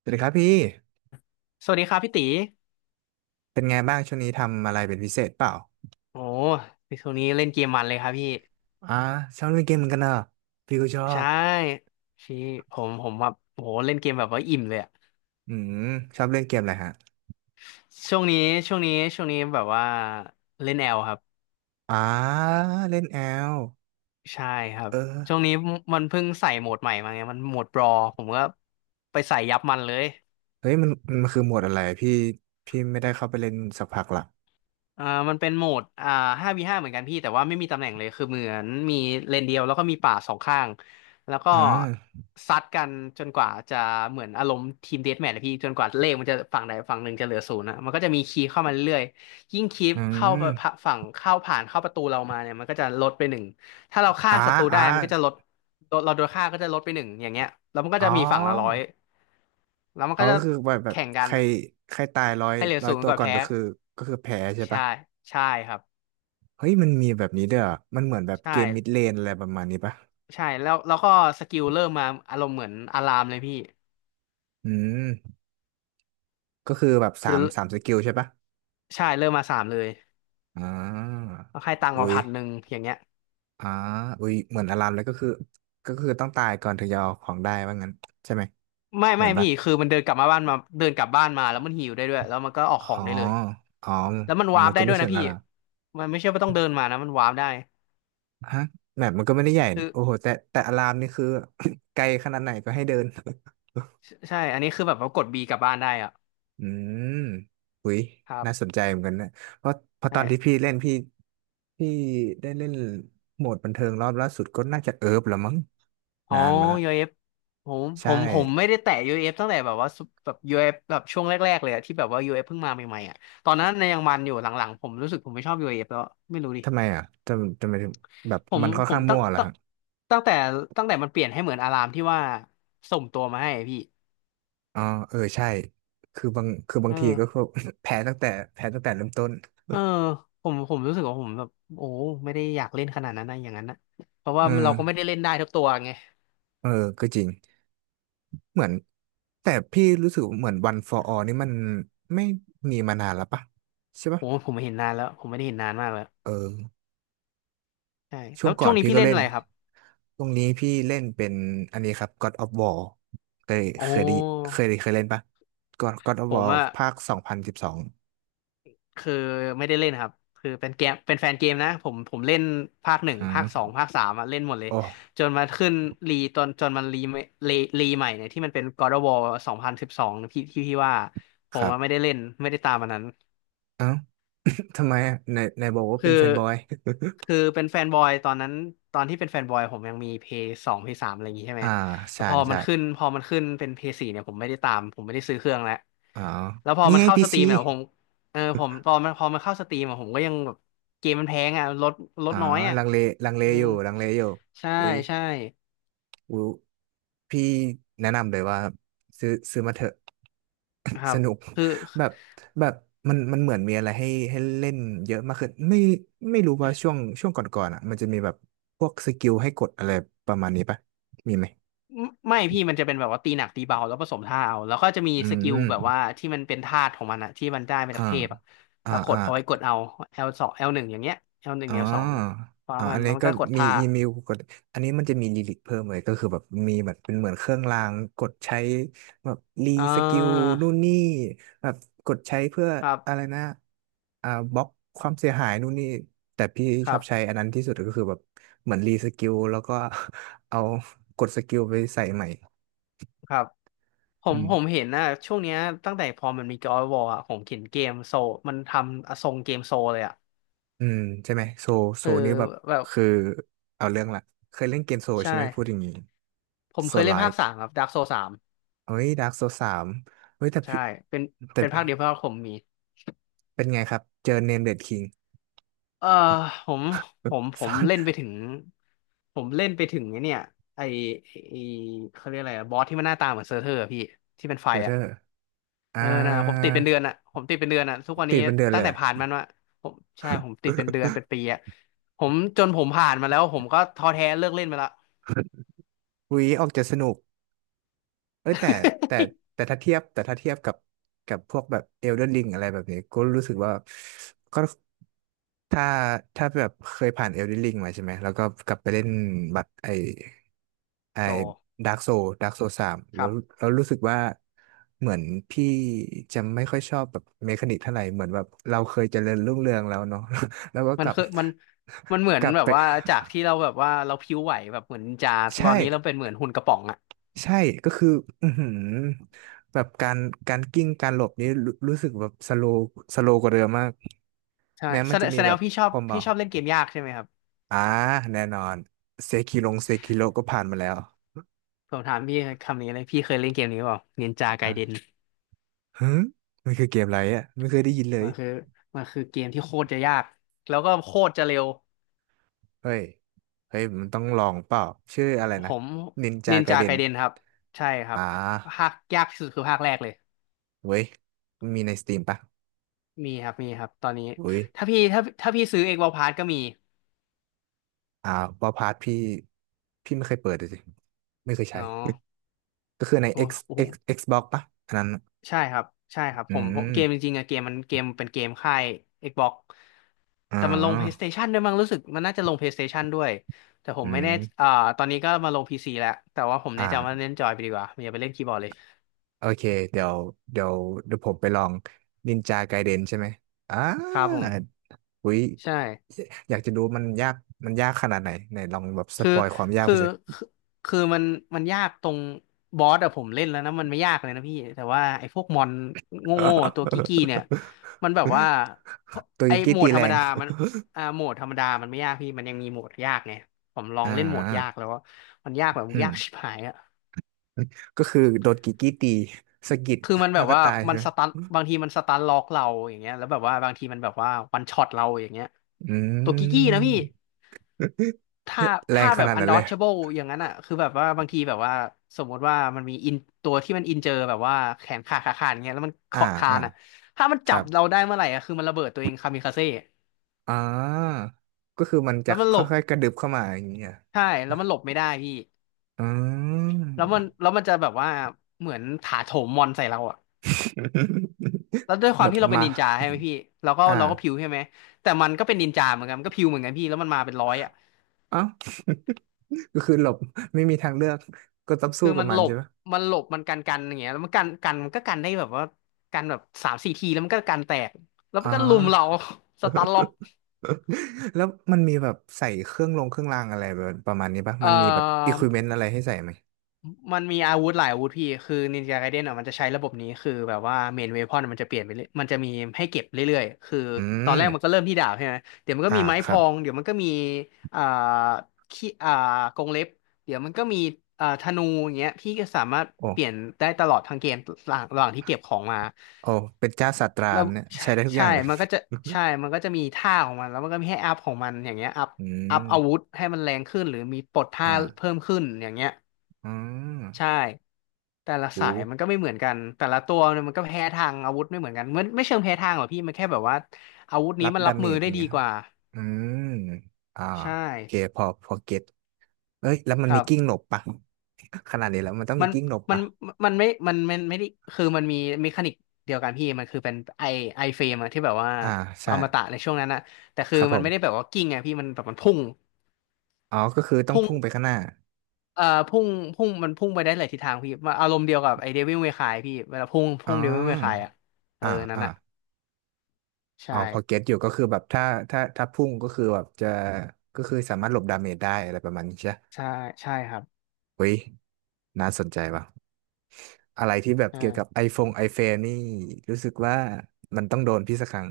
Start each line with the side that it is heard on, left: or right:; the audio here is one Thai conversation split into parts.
right: สวัสดีครับพี่
left: สวัสดีครับพี่ตี
right: เป็นไงบ้างช่วงนี้ทำอะไรเป็นพิเศษเปล่า
left: โอ้พี่ช่วงนี้เล่นเกมมันเลยครับพี่
right: อ่าชอบเล่นเกมเหมือนกันเนอะพี่ก็ชอ
left: ใช่
right: บ
left: พี่ผมแบบโอ้โหเล่นเกมแบบว่าอิ่มเลยอะ
right: อืมชอบเล่นเกมอะไรฮะ
left: ช่วงนี้ช่วงนี้แบบว่าเล่นแอลครับ
right: อ่าเล่นแอล
left: ใช่ครับ
right: เออ
left: ช่วงนี้มันเพิ่งใส่โหมดใหม่มาไงมันโหมดบรอผมก็ไปใส่ยับมันเลย
right: เฮ้ยมันคือโหมดอะไรพี่ไม่ได้เข้าไปเล่นสักพักละ
left: อ่ามันเป็นโหมด5v5 เหมือนกันพี่แต่ว่าไม่มีตำแหน่งเลยคือเหมือนมีเลนเดียวแล้วก็มีป่าสองข้างแล้วก็
right: อ่า
left: ซัดกันจนกว่าจะเหมือนอารมณ์ทีมเดธแมทนะพี่จนกว่าเลขมันจะฝั่งใดฝั่งหนึ่งจะเหลือศูนย์นะมันก็จะมีคีย์เข้ามาเรื่อยๆยิ่งคีย์
right: อื
left: เข้า
right: ม
left: ฝั่งเข้าผ่านเข้าประตูเรามาเนี่ยมันก็จะลดไปหนึ่งถ้าเราฆ่า
right: อ่า
left: ศัตรู
right: อ่า
left: ได้มันก็จะลดเราโดนฆ่าก็จะลดไปหนึ่งอย่างเงี้ยแล้วมันก็
right: อ๋
left: จะ
right: อ
left: มีฝั่งละ100แล้วมัน
right: อ๋อ
left: ก็จะ
right: ก็คือแบบ
left: แข่ง
right: ใค
left: กัน
right: รใครตายร้อย
left: ใครเหลือ
right: ร้อย
left: ศูน
right: ตั
left: ย์
right: ว
left: ก่อน
right: ก่อน
left: แพ้
right: ก็คือแพ้ใช่ปะ
left: ใช่ใช่ครับ
right: เฮ้ยมันมีแบบนี้ด้วยเหรอมันเหมือนแบบ
left: ใช่
right: เกมมิดเลนอะไรประมาณนี้ปะ
left: ใช่แล้วก็สกิลเริ่มมาอารมณ์เหมือนอารามเลยพี่
right: อืม ก็คือแบบสา
left: คือ
right: มสามสกิลใช่ปะ
left: ใช่เริ่มมาสามเลย
right: อ่า
left: แล้วให้ตังค์
right: อุ้
left: มา
right: ย
left: 1,100อย่างเงี้ย
right: อ่าอุ้ยเหมือนอารามเลยก็คือต้องตายก่อนถึงจะเอาของได้ว่างั้นใช่ไหม
left: ไม่
right: เหมื
left: ไม่
right: อนปะ
left: พี่คือมันเดินกลับมาบ้านมาเดินกลับบ้านมาแล้วมันหิวได้ด้วยแล้วมันก็ออก
right: อ๋อ
left: ของได้เลย
right: อ๋อ
left: แล้วมันวาร์
right: มั
left: ป
right: น
left: ได้
right: ก็
left: ด้
right: ไม่
left: วย
right: เชิ
left: นะ
right: ง
left: พี่
right: อาราม
left: มันไม่ใช่ว่าต้องเดินมานะมันวาร์ปได้
right: ฮะแมปมันก็ไม่ได้ใหญ่
left: คื
right: นะ
left: อ
right: โอ้โหแต่อารามนี่คือ ไกลขนาดไหนก็ให้เดิน
left: ใช่อันนี้คือแบบว่ากดบีกลับบ้านได้อะ
right: อืมอุ้ย
left: ครั
right: น่าสน
left: บ
right: ใจเหมือนกันนะเพราะต
left: ใช่
right: อนที่พี่เล่นพี่ได้เล่นโหมดบันเทิงรอบล่าสุดก็น่าจะเอิร์ฟแลวมั้ง
left: อ๋อ
right: นานมาละ
left: ยูเอฟผมผ
right: ใช่
left: มผมไม่ได้แตะยูเอฟตั้งแต่แบบว่าซุปแบบ UF แบบช่วงแรกๆเลยอะที่แบบว่า UF เอฟเพิ่งมาใหม่ๆอ่ะตอนนั้นในยยังมันอยู่หลังๆผมรู้สึกผมไม่ชอบ UF แล้วไม่รู้ดิ
right: ทำไมอ่ะทำไมถึงแบบ
left: ผม
right: มันค่อน
left: ผ
right: ข้า
left: ม
right: งมั่วเหรอฮะ
left: ตั้งแต่ตั้งแต่มันเปลี่ยนให้เหมือนอารามที่ว่าส่งตัวมาให้อะพี่
right: อ๋อเออ ใช่ คือบา
left: เอ
right: งทีก็คือ
left: อ
right: แพ้ตั้งแต่แพ้ตั้งแต่เริ่มต้น
left: เออผมรู้สึกว่าผมแบบโอ้ไม่ได้อยากเล่นขนาดนั้นนะอย่างนั้นนะเพราะว่า
right: เอ
left: เรา
right: อ
left: ก็ไม่ได้เล่นได้ทุกตัวไง
right: เออก็จริงเหมือนแต่พี่รู้สึกเหมือน One for All นี่มัน ไม่มีมานานแล้วปะใช่
left: ผ
right: ปะ
left: มผมไม่เห็นนานแล้วผมไม่ได้เห็นนานมากแล้ว
right: เออ
left: ใช่
right: ช่
left: แล้
right: วง
left: ว
right: ก่อ
left: ช่ว
right: น
left: งนี้
right: พี่
left: พี่
right: ก็
left: เล่น
right: เล่
left: อะ
right: น
left: ไรครับ
right: ตรงนี้พี่เล่นเป็น อันนี้ครับ God of War เคย
left: โอ้
right: เคยได้เคยเล่นปะ God of
left: ผม
right: War
left: อะ
right: ภาค2012
left: คือไม่ได้เล่นครับคือเป็นเกมเป็นแฟนเกมนะผมเล่นภาคห
right: อ
left: นึ่งภาคสอง
right: ่า
left: ภาคสามอะเล่นหมดเลย
right: โอ
left: จ
right: ้
left: นมาขึ้นรีตอนจนมันรีรีใหม่เนี่ยที่มันเป็น God of War 2012พี่ที่พี่ว่าผ
right: ค
left: ม
right: รับ
left: อะไม่ได้เล่นไม่ได้ตามมันนั้น
right: เอ้า ทำไมอะไหนไหนบอกว่า
left: คื
right: เป็
left: อ
right: นแฟนบอย
left: คือเป็นแฟนบอยตอนนั้นตอนที่เป็นแฟนบอยผมยังมีเพย์สองเพย์สามอะไรอย่างงี้ใช่ไหม
right: อ่า
left: แต่
right: ใช่
left: พอมั
right: ใช่
left: นขึ้นพอมันขึ้นเป็นเพย์สี่เนี่ยผมไม่ได้ตามผมไม่ได้ซื้อเครื่องแล้ว
right: อ๋อ
left: แล้วพอ
right: นี่
left: มัน
right: ไง
left: เข้า
right: พี
left: สตรี
right: ซี
left: มอ่ะผมเออผมพอมันเข้าสตรีมอ่ะผมก็ยังแบบเกมมันแพงอ่ะลด
right: อ๋อ
left: น้อยอ่ะ
right: ลังเล
left: เออ
right: ลังเลอยู่
left: ใช่
right: อุ้ย
left: ใช่
right: อุ้ยพี่แนะนำเลยว่าซื้อมาเถอะ
left: ครั
right: ส
left: บ
right: นุก
left: คือ
right: แบบแบบมันเหมือนมีอะไรให้เล่นเยอะมากขึ้นไม่รู้ว่าช่วงก่อนๆอ่ะมันจะมีแบบพวกสกิลให้กดอะไรประมาณนี้ปะมีไหม
left: ไม่ไม่พี่มันจะเป็นแบบว่าตีหนักตีเบาแล้วผสมท่าเอาแล้วก็จะมี
right: อื
left: สกิลแบบว่า
right: ม
left: ที่มันเป็นธาตุของมันอะที่มันได้มาจา
right: อ่า
left: กเทพอ่ะ
right: อ่า
left: แล้วก
right: อ่า
left: ดเอาไว้กดเอา L สอง L1อย่างเงี้ย L หนึ่ง
right: อ่
left: L2
right: า
left: พร้อม
right: อ่า
left: กั
right: อั
left: น
right: น
left: แล้
right: นี้
left: วมัน
right: ก็
left: ก็กด
right: มี
left: ท่า
right: อีเมลกดอันนี้มันจะมีลิลิกเพิ่มเลยก็คือแบบมีแบบเป็นเหมือนเครื่องรางกดใช้แบบรี
left: อ่
right: สกิลนู่น
left: า
right: นี่แบบกดใช้เพื่อ
left: ครั
right: อะไร
left: บ
right: นะบล็อกความเสียหายนู่นนี่แต่พี่
left: ค
right: ชอ
left: รั
right: บใช้
left: บ
right: อันนั้นที่สุดก็คือแบบเหมือนรีสกิลแล้วก็ เอากดสกิลไปใส่ใหม่
left: ครับ ผม
right: อืม
left: ผมเห็นนะช่วงเนี้ยตั้งแต่พอมันมีจอยวอลอ่ะผมเห็นเกมโซลมันทำอทรงเกมโซลเลยอ่ะ
right: อืมใช่ไหมโซ
left: คือ
right: นี่แบบ
left: แบบ
right: คือเอาเรื่องละเคยเล่นเกมโซ
left: ใช่
right: ใช่ไหมพูดอย่างนี้
left: ผม
right: โซ
left: เคย
right: ไล
left: เล่นภาค
right: ค์
left: สามครับดาร์กโซสาม
right: เฮ้ยดาร์กโซสามเฮ้ย แต่
left: ใช่
right: พี่
left: เป็น
right: แต่
left: เป็นภาคเดียวเพราะว่าผมมี
right: เป็นไงครับ เจอเนมเดดคิง
left: เออผมผมผ
right: ฟ อ
left: ม
right: น
left: เล่นไปถึงไอ้เนี่ยไอไอเขาเรียกอะไรอะบอสที่มันหน้าตาเหมือนเซอร์เทอร์อะพี่ที่เป็นไฟ
right: เดอ
left: อ่ะ
right: ร์อ่า
left: เออนะผมติดเป็นเดือนอ่ะผมติดเป็นเดือนอ่ะทุกวัน
right: ติ
left: นี้
right: ดเป็นเดือน
left: ตั้
right: เล
left: ง
right: ยเหร
left: แต่
right: อะ
left: ผ่านมันวะผมใช่ผมติดเป็นเดือนเป็นปีอ่ะผมจนผมผ่านมาแล้วผมก็ท้อแท้เลิกเล่นไปละ
right: วีออกจะสนุก เอ้ยแต่ แต่ถ้าเทียบกับพวกแบบเอลเดนริงอะไรแบบนี้ก็รู้สึกว่าก็ถ้าถ้าแบบเคยผ่านเอลเดนริงมาใช่ไหมแล้วก็กลับไปเล่นบัตรไอ
left: โต
right: ดาร์กโซดาร์กโซสาม
left: ค
right: แล้
left: รั
right: ว
left: บ
right: แล้วรู้สึกว่าเหมือนพี่จะไม่ค่อยชอบแบบเมคานิกเท่าไหร่เหมือนแบบเราเคยเจริญรุ่งเรืองแล้วเนาะ แล้วก็
left: มั
right: ก
left: น
right: ลับ
left: คือมันเหมือน
right: กลับ
left: แบบ
right: ไป
left: ว่าจากที่เราแบบว่าเราพริ้วไหวแบบเหมือนนินจาต
right: ใช่
left: อนนี้เราเป็นเหมือนหุ่นกระป๋องอ่ะ
right: ใช่ก็คืออือหือแบบการกิ้งการหลบนี้รู้สึกแบบสโลกว่าเดิมมาก
left: ใช่
right: แม้
left: แส
right: มัน
left: ด
right: จะ
left: ง
right: มี
left: แสด
right: แบ
left: ง
right: บ
left: ว่าพี่ชอบ
right: ความเบอ
left: พี่
right: ก
left: ชอบเล่นเกมยากใช่ไหมครับ
right: อ่าแน่นอนเซคิโลก็ผ่านมาแล้ว
left: ผมถามพี่คำนี้เลยพี่เคยเล่นเกมนี้เปล่านินจาไกเดน
right: อ่ะฮึมันคือเกมอะไรอ่ะไม่เคยได้ยินเล
left: มั
right: ย
left: นคือมันคือเกมที่โคตรจะยากแล้วก็โคตรจะเร็ว
right: เฮ้ยเฮ้ยมันต้องลองเปล่าชื่ออะไร
left: ผ
right: นะ
left: ม
right: นินจา
left: นิน
right: ไก
left: จา
right: เด
left: ไก
right: น
left: เดนครับใช่ครั
right: อ่
left: บ
right: า
left: ภาคยากที่สุดคือภาคแรกเลย
right: เว้ยมีในสตรีมปะ
left: มีครับมีครับตอนนี้
right: อุ้ย
left: ถ้าพี่ซื้อเอกวอลพาร์ก็มี
right: อ่าว่าพาร์ทพี่ไม่เคยเปิดเลยสิไม่เคยใช้
left: เนาะ
right: ก็คือใน
left: โอ้ โห
right: X Xbox ปะอันนั้น
left: ใช่ครับใช่ครับ
right: อื
left: ผมเกมจ
right: ม
left: ริงๆอะเกมมันเกมเป็นเกมค่าย Xbox
right: อ๋อ
left: แต่มันลง PlayStation ด้วยมั้งรู้สึกมันน่าจะลง PlayStation ด้วยแต่ผ
right: อื
left: มไม่
right: ม
left: แน่อ่าตอนนี้ก็มาลง PC แล้วแต่ว่าผมแนะ
right: อ่า
left: นำว่าเล่นจอยไปดีกว่าอย่าไปเล่นคีย์บอร์ดเลย
right: โอเคเดี๋ยวเดี๋ยวเดี๋ยวผมไปลองนินจาไกเดนใช่ไหมอ่า
left: ครับผม
right: อุ้ย
left: ใช่
right: อยากจะดูมันยากขนาดไหนไหนลองแบบส
left: คือ
right: ปอยความยาก
left: คื
right: ไป
left: อ
right: สิ
left: คือคือมันยากตรงบอสอะผมเล่นแล้วนะมันไม่ยากเลยนะพี่แต่ว่าไอ้พวกมอนโง่ๆตัวกี้ๆเนี่ยมันแบบว่า
right: ตัว
left: ไอ้
right: กิกกี้
left: โหม
right: ตี
left: ดธร
right: แร
left: รม
right: ง
left: ดามันโหมดธรรมดามันไม่ยากพี่มันยังมีโหมดยากไงผมลอ
right: อ่
left: งเล่นโหมดยาก
right: า
left: แล้วว่ามันยากแบบ
right: อืม
left: ยากชิบหายอะ
right: ก็คือโดนกิกกี้ตีสะกิด
left: คือมันแบ
right: แล้ว
left: บ
right: ก็
left: ว่า
right: ตาย
left: มั
right: ใช่
left: น
right: ไหม
left: สตันบางทีมันสตันล็อกเราอย่างเงี้ยแล้วแบบว่าบางทีมันแบบว่าวันช็อตเราอย่างเงี้ย
right: อื
left: ตัวกกกี้นะพี่
right: ม
left: ถ้า
right: แรง
left: ถ้า
right: ข
left: แบบ
right: นาดนั้นเลย
left: undodgeable อย่างนั้นอ่ะคือแบบว่าบางทีแบบว่าสมมติว่ามันมีอินตัวที่มันอินเจอแบบว่าแขนขาขาขาดอย่างเงี้ยแล้วมัน
right: อ่า
left: เคาะคา
right: อ่า
left: นอ่ะถ้ามัน
right: ค
left: จั
right: รั
left: บ
right: บ
left: เราได้เมื่อไหร่อ่ะคือมันระเบิดตัวเองคามิคาเซ่
right: อ่าก็คือมัน
left: แล้
right: จะ
left: วมันหลบ
right: ค่อยๆกระดึบเข้ามาอย่างเงี้ย
left: ใช่แล้วมันหลบไม่ได้พี่
right: อ่า
left: แล้วมันจะแบบว่าเหมือนถาโถมมอนใส่เราอ่ะแล้วด้วยค
right: แบ
left: วาม
right: บ
left: ที่เราเป็น
right: มา
left: นินจาใช่ไหมพี่เราก็
right: อ่า
left: เราก็พิวใช่ไหมแต่มันก็เป็นนินจาเหมือนกันมันก็พิวเหมือนกันพี่แล้วมันมาเป็นร้อยอ่ะ
right: เอ้า ก็คือหลบไม่มีทางเลือกก็ต้องสู้
left: คือ
right: กับ
left: มัน
right: มั
left: ห
right: น
left: ล
right: ใช่
left: บ
right: ไหม
left: มันหลบมันกันกันอย่างเงี้ยแล้วมันกันกันมันก็กันได้แบบว่ากันแบบสามสี่ทีแล้วมันก็กันแตก แล้ว
right: อ่
left: มันก็ลุมเรา
right: า
left: สตันล็อก
right: แล้วมันมีแบบใส่เครื่องรางอะไรแบบประมาณนี้ปะ
left: เอ่
right: มันมีแบบอิ
left: อ
right: ควิเมนต์อะไรให้ใส่ไหม
left: มันมีอาวุธหลายอาวุธพี่ คือนินจาไกเดนอ่ะมันจะใช้ระบบนี้คือแบบว่าเมนเวพอนมันจะเปลี่ยนไปเรื่อยมันจะมีให้เก็บเรื่อยๆ คือ
right: อื
left: ตอนแร
right: ม
left: กมันก็เริ่มที่ดาบใช่ไหมเดี๋ยวมันก็
right: อ่า
left: มีไม้
right: ค
left: พ
right: รับ
left: องเดี๋ยวมันก็มีอ่าขี้กรงเล็บ เดี๋ยวมันก็มีธนูอย่างเงี้ยพี่ก็สามารถ
right: โอ
left: เปลี่ยน
right: ้
left: ได้ตลอดทั้งเกมระหว่างระหว่างที่เก็บของมา
right: โอ้เป็นเจ้าสัตรา
left: แล้
right: ม
left: ว
right: เนี่ย
left: ใช่
right: ใช้ได้ทุกอ
left: ใช่
right: ย่างเลย
left: มันก็จะมันก็จะมีท่าของมันแล้วมันก็มีให้อัพของมันอย่างเงี้ยอัพ
right: อื
left: อัพ
right: ม
left: อาวุธให้มันแรงขึ้นหรือมีปลดท่า
right: อ่า
left: เพิ่มขึ้นอย่างเงี้ย
right: อืม
left: ใช่แต่ละ
right: โอ้
left: สายมันก็ไม่เหมือนกันแต่ละตัวเนี่ยมันก็แพ้ทางอาวุธไม่เหมือนกันมันไม่เชิงแพ้ทางหรอกพี่มันแค่แบบว่าอาวุธนี้
right: รับ
left: มัน
right: ดา
left: รับ
right: เม
left: มือ
right: จอ
left: ได้
right: ย่าง
left: ดี
right: เงี้ยค
left: ก
right: รับ
left: ว่า
right: อืมอ่า
left: ใช่
right: โอเคพอเก็ตเอ้ยแล้วมัน
left: ค
right: มี
left: รับ
right: กิ้งหลบปะ ขนาดนี้แล้วมันต้องมี
left: มัน
right: กิ้งหลบ
left: มัน
right: ปะ
left: มันไม่ได้คือมันมีเมคานิกเดียวกันพี่มันคือเป็นไอเฟรมอะที่แบบว่า
right: อ่าใช่
left: อมตะในช่วงนั้นอะแต่
right: ค
left: คือ
right: รับผ
left: มันไม่ได้แบ
right: ม
left: บว่ากิ้งไงพี่มันแบบมันพุ่ง
right: อ๋อก็คือต้อง
left: พุ่ง
right: พุ่งไปข้างหน้า
left: เอ่อพุ่งพุ่งมันพุ่งไปได้หลายทิศทางพี่มันอารมณ์เดียวกับไอเดวิลเมคายพี่เวลาพุ่ง
right: อ๋
left: พุ่
right: อ
left: งเดวิลเมคายอะเออ
right: อ่า
left: นั่น
right: อ่า
left: อะ
right: อ๋
left: ใช่
right: อพอเก็ตอยู่ก็คือแบบถ้าพุ่งก็คือแบบจะ ก็คือสามารถหลบดาเมจได้อะไรประมาณนี้ใช่ไห
left: ใช่ใช่ครับ
right: เฮ้ยน่าสนใจว่ะอะไรที่แบบเกี่ยวกับ
left: ใช่
right: ไอเฟนนี่รู้สึกว่ามันต้องโดนพี่สักครั้ง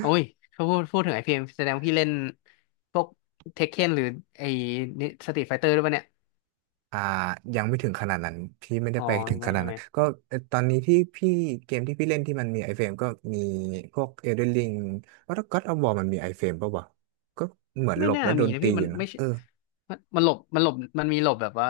left: โอ้ยถ้าพูดถึงไอพีเอ็มแสดงว่าพี่เล่นพวกเทคเคนหรือไอสตรีทไฟเตอร์ด้วยป่ะเนี่ย
right: อ่ายังไม่ถึงขนาดนั้นพี่ไม่ได้
left: อ๋อ
right: ไปถึงข
left: ไม่
right: นาด
left: ใช่ไห
right: นั้
left: ม
right: นก็ตอนนี้เกมที่พี่เล่นที่มันมีไอเฟรมก็มีพวก Elden Ring ว่าถ้า God of War มันมีไอเฟรมป่าววะก็เหมือนห
left: ไม่
right: ลบ
left: น่า
right: แล้วโด
left: มี
right: น
left: นะ
right: ตี
left: พี่
right: อ
left: มั
right: ยู่
left: น
right: นะ
left: ไม่ใช่
right: เออ
left: มันหลบมันมีหลบแบบว่า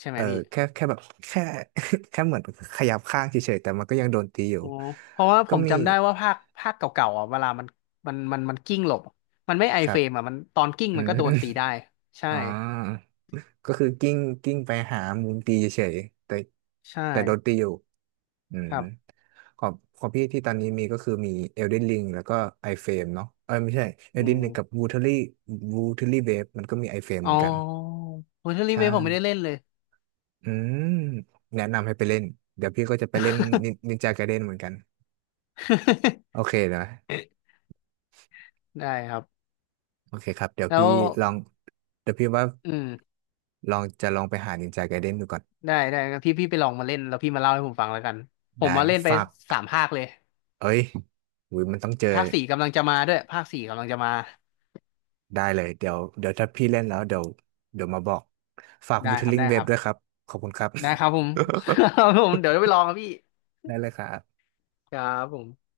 left: ใช่ไห
right: เอ
left: ม
right: อ
left: พี่
right: แค่แบบแค่ แค่เหมือนขยับข้างเฉยๆแต่มันก็ยังโดนตีอยู่
left: อ๋อเพราะว่าผ
right: ก็
left: ม
right: มี
left: จำได้ว่าภาคเก่าๆอ่ะเวลามันมันกิ้งหลบมันไม่ไอ
right: ครั
left: เฟ
right: บ
left: รมอ่ะมันตอนกิ้ง
right: อื
left: มัน
right: ม
left: ก็โดนตีได้ใช่
right: อ๋อ ก็คือกิ้งไปหามุมตีเฉยๆแต่
left: ใช่
right: แต่โดนตีอยู่อืม
left: ครับ
right: ของของพี่ที่ตอนนี้มีก็คือมี Elden Ring แล้วก็ iFrame เนาะเออไม่ใช่
left: อื
right: Elden
left: ม
right: Ring กับ Watery Wave มันก็มี iFrame
left: อ๋
right: เห
left: อ
right: มือนกัน
left: โฮเทลรี
right: ใช่
left: เวผมไม่ได้เล่นเลย
right: อืมแนะนำให้ไปเล่นเดี๋ยวพี่ก็จะไปเล่นนินจา g a เด e n เหมือนกันโอเคนะ
left: ได้ครับ
right: โอเคครับเดี๋ยว
left: แล้
right: พี่
left: ว
right: ลองเดี๋ยวพี่ว่า
left: อืม
right: ลองจะลองไปหานินจา g a เด e n ดูก่อน
left: ได้งั้นพี่ไปลองมาเล่นแล้วพี่มาเล่าให้ผมฟังแล้วกัน ผม
right: ได้
left: มาเล่นไป
right: ฝาก
left: สามภาคเลย
right: เอ้ยอุ้ยมันต้องเจอ
left: ภาคสี่กำลังจะมาด้วยภาคสี่กำลังจะมา
right: ได้เลยเดี๋ยวถ้าพี่เล่นแล้วเดี๋ยวมาบอกฝาก
left: ได้ครับ
right: Wuthering
left: ได้ค
right: Waves
left: รับ
right: ด้วยครับขอบคุณครับ
left: ได้ครับผม ครั บผมเดี๋ยวไปลองครับพี่
right: ได้เลยครับ
left: ครับผม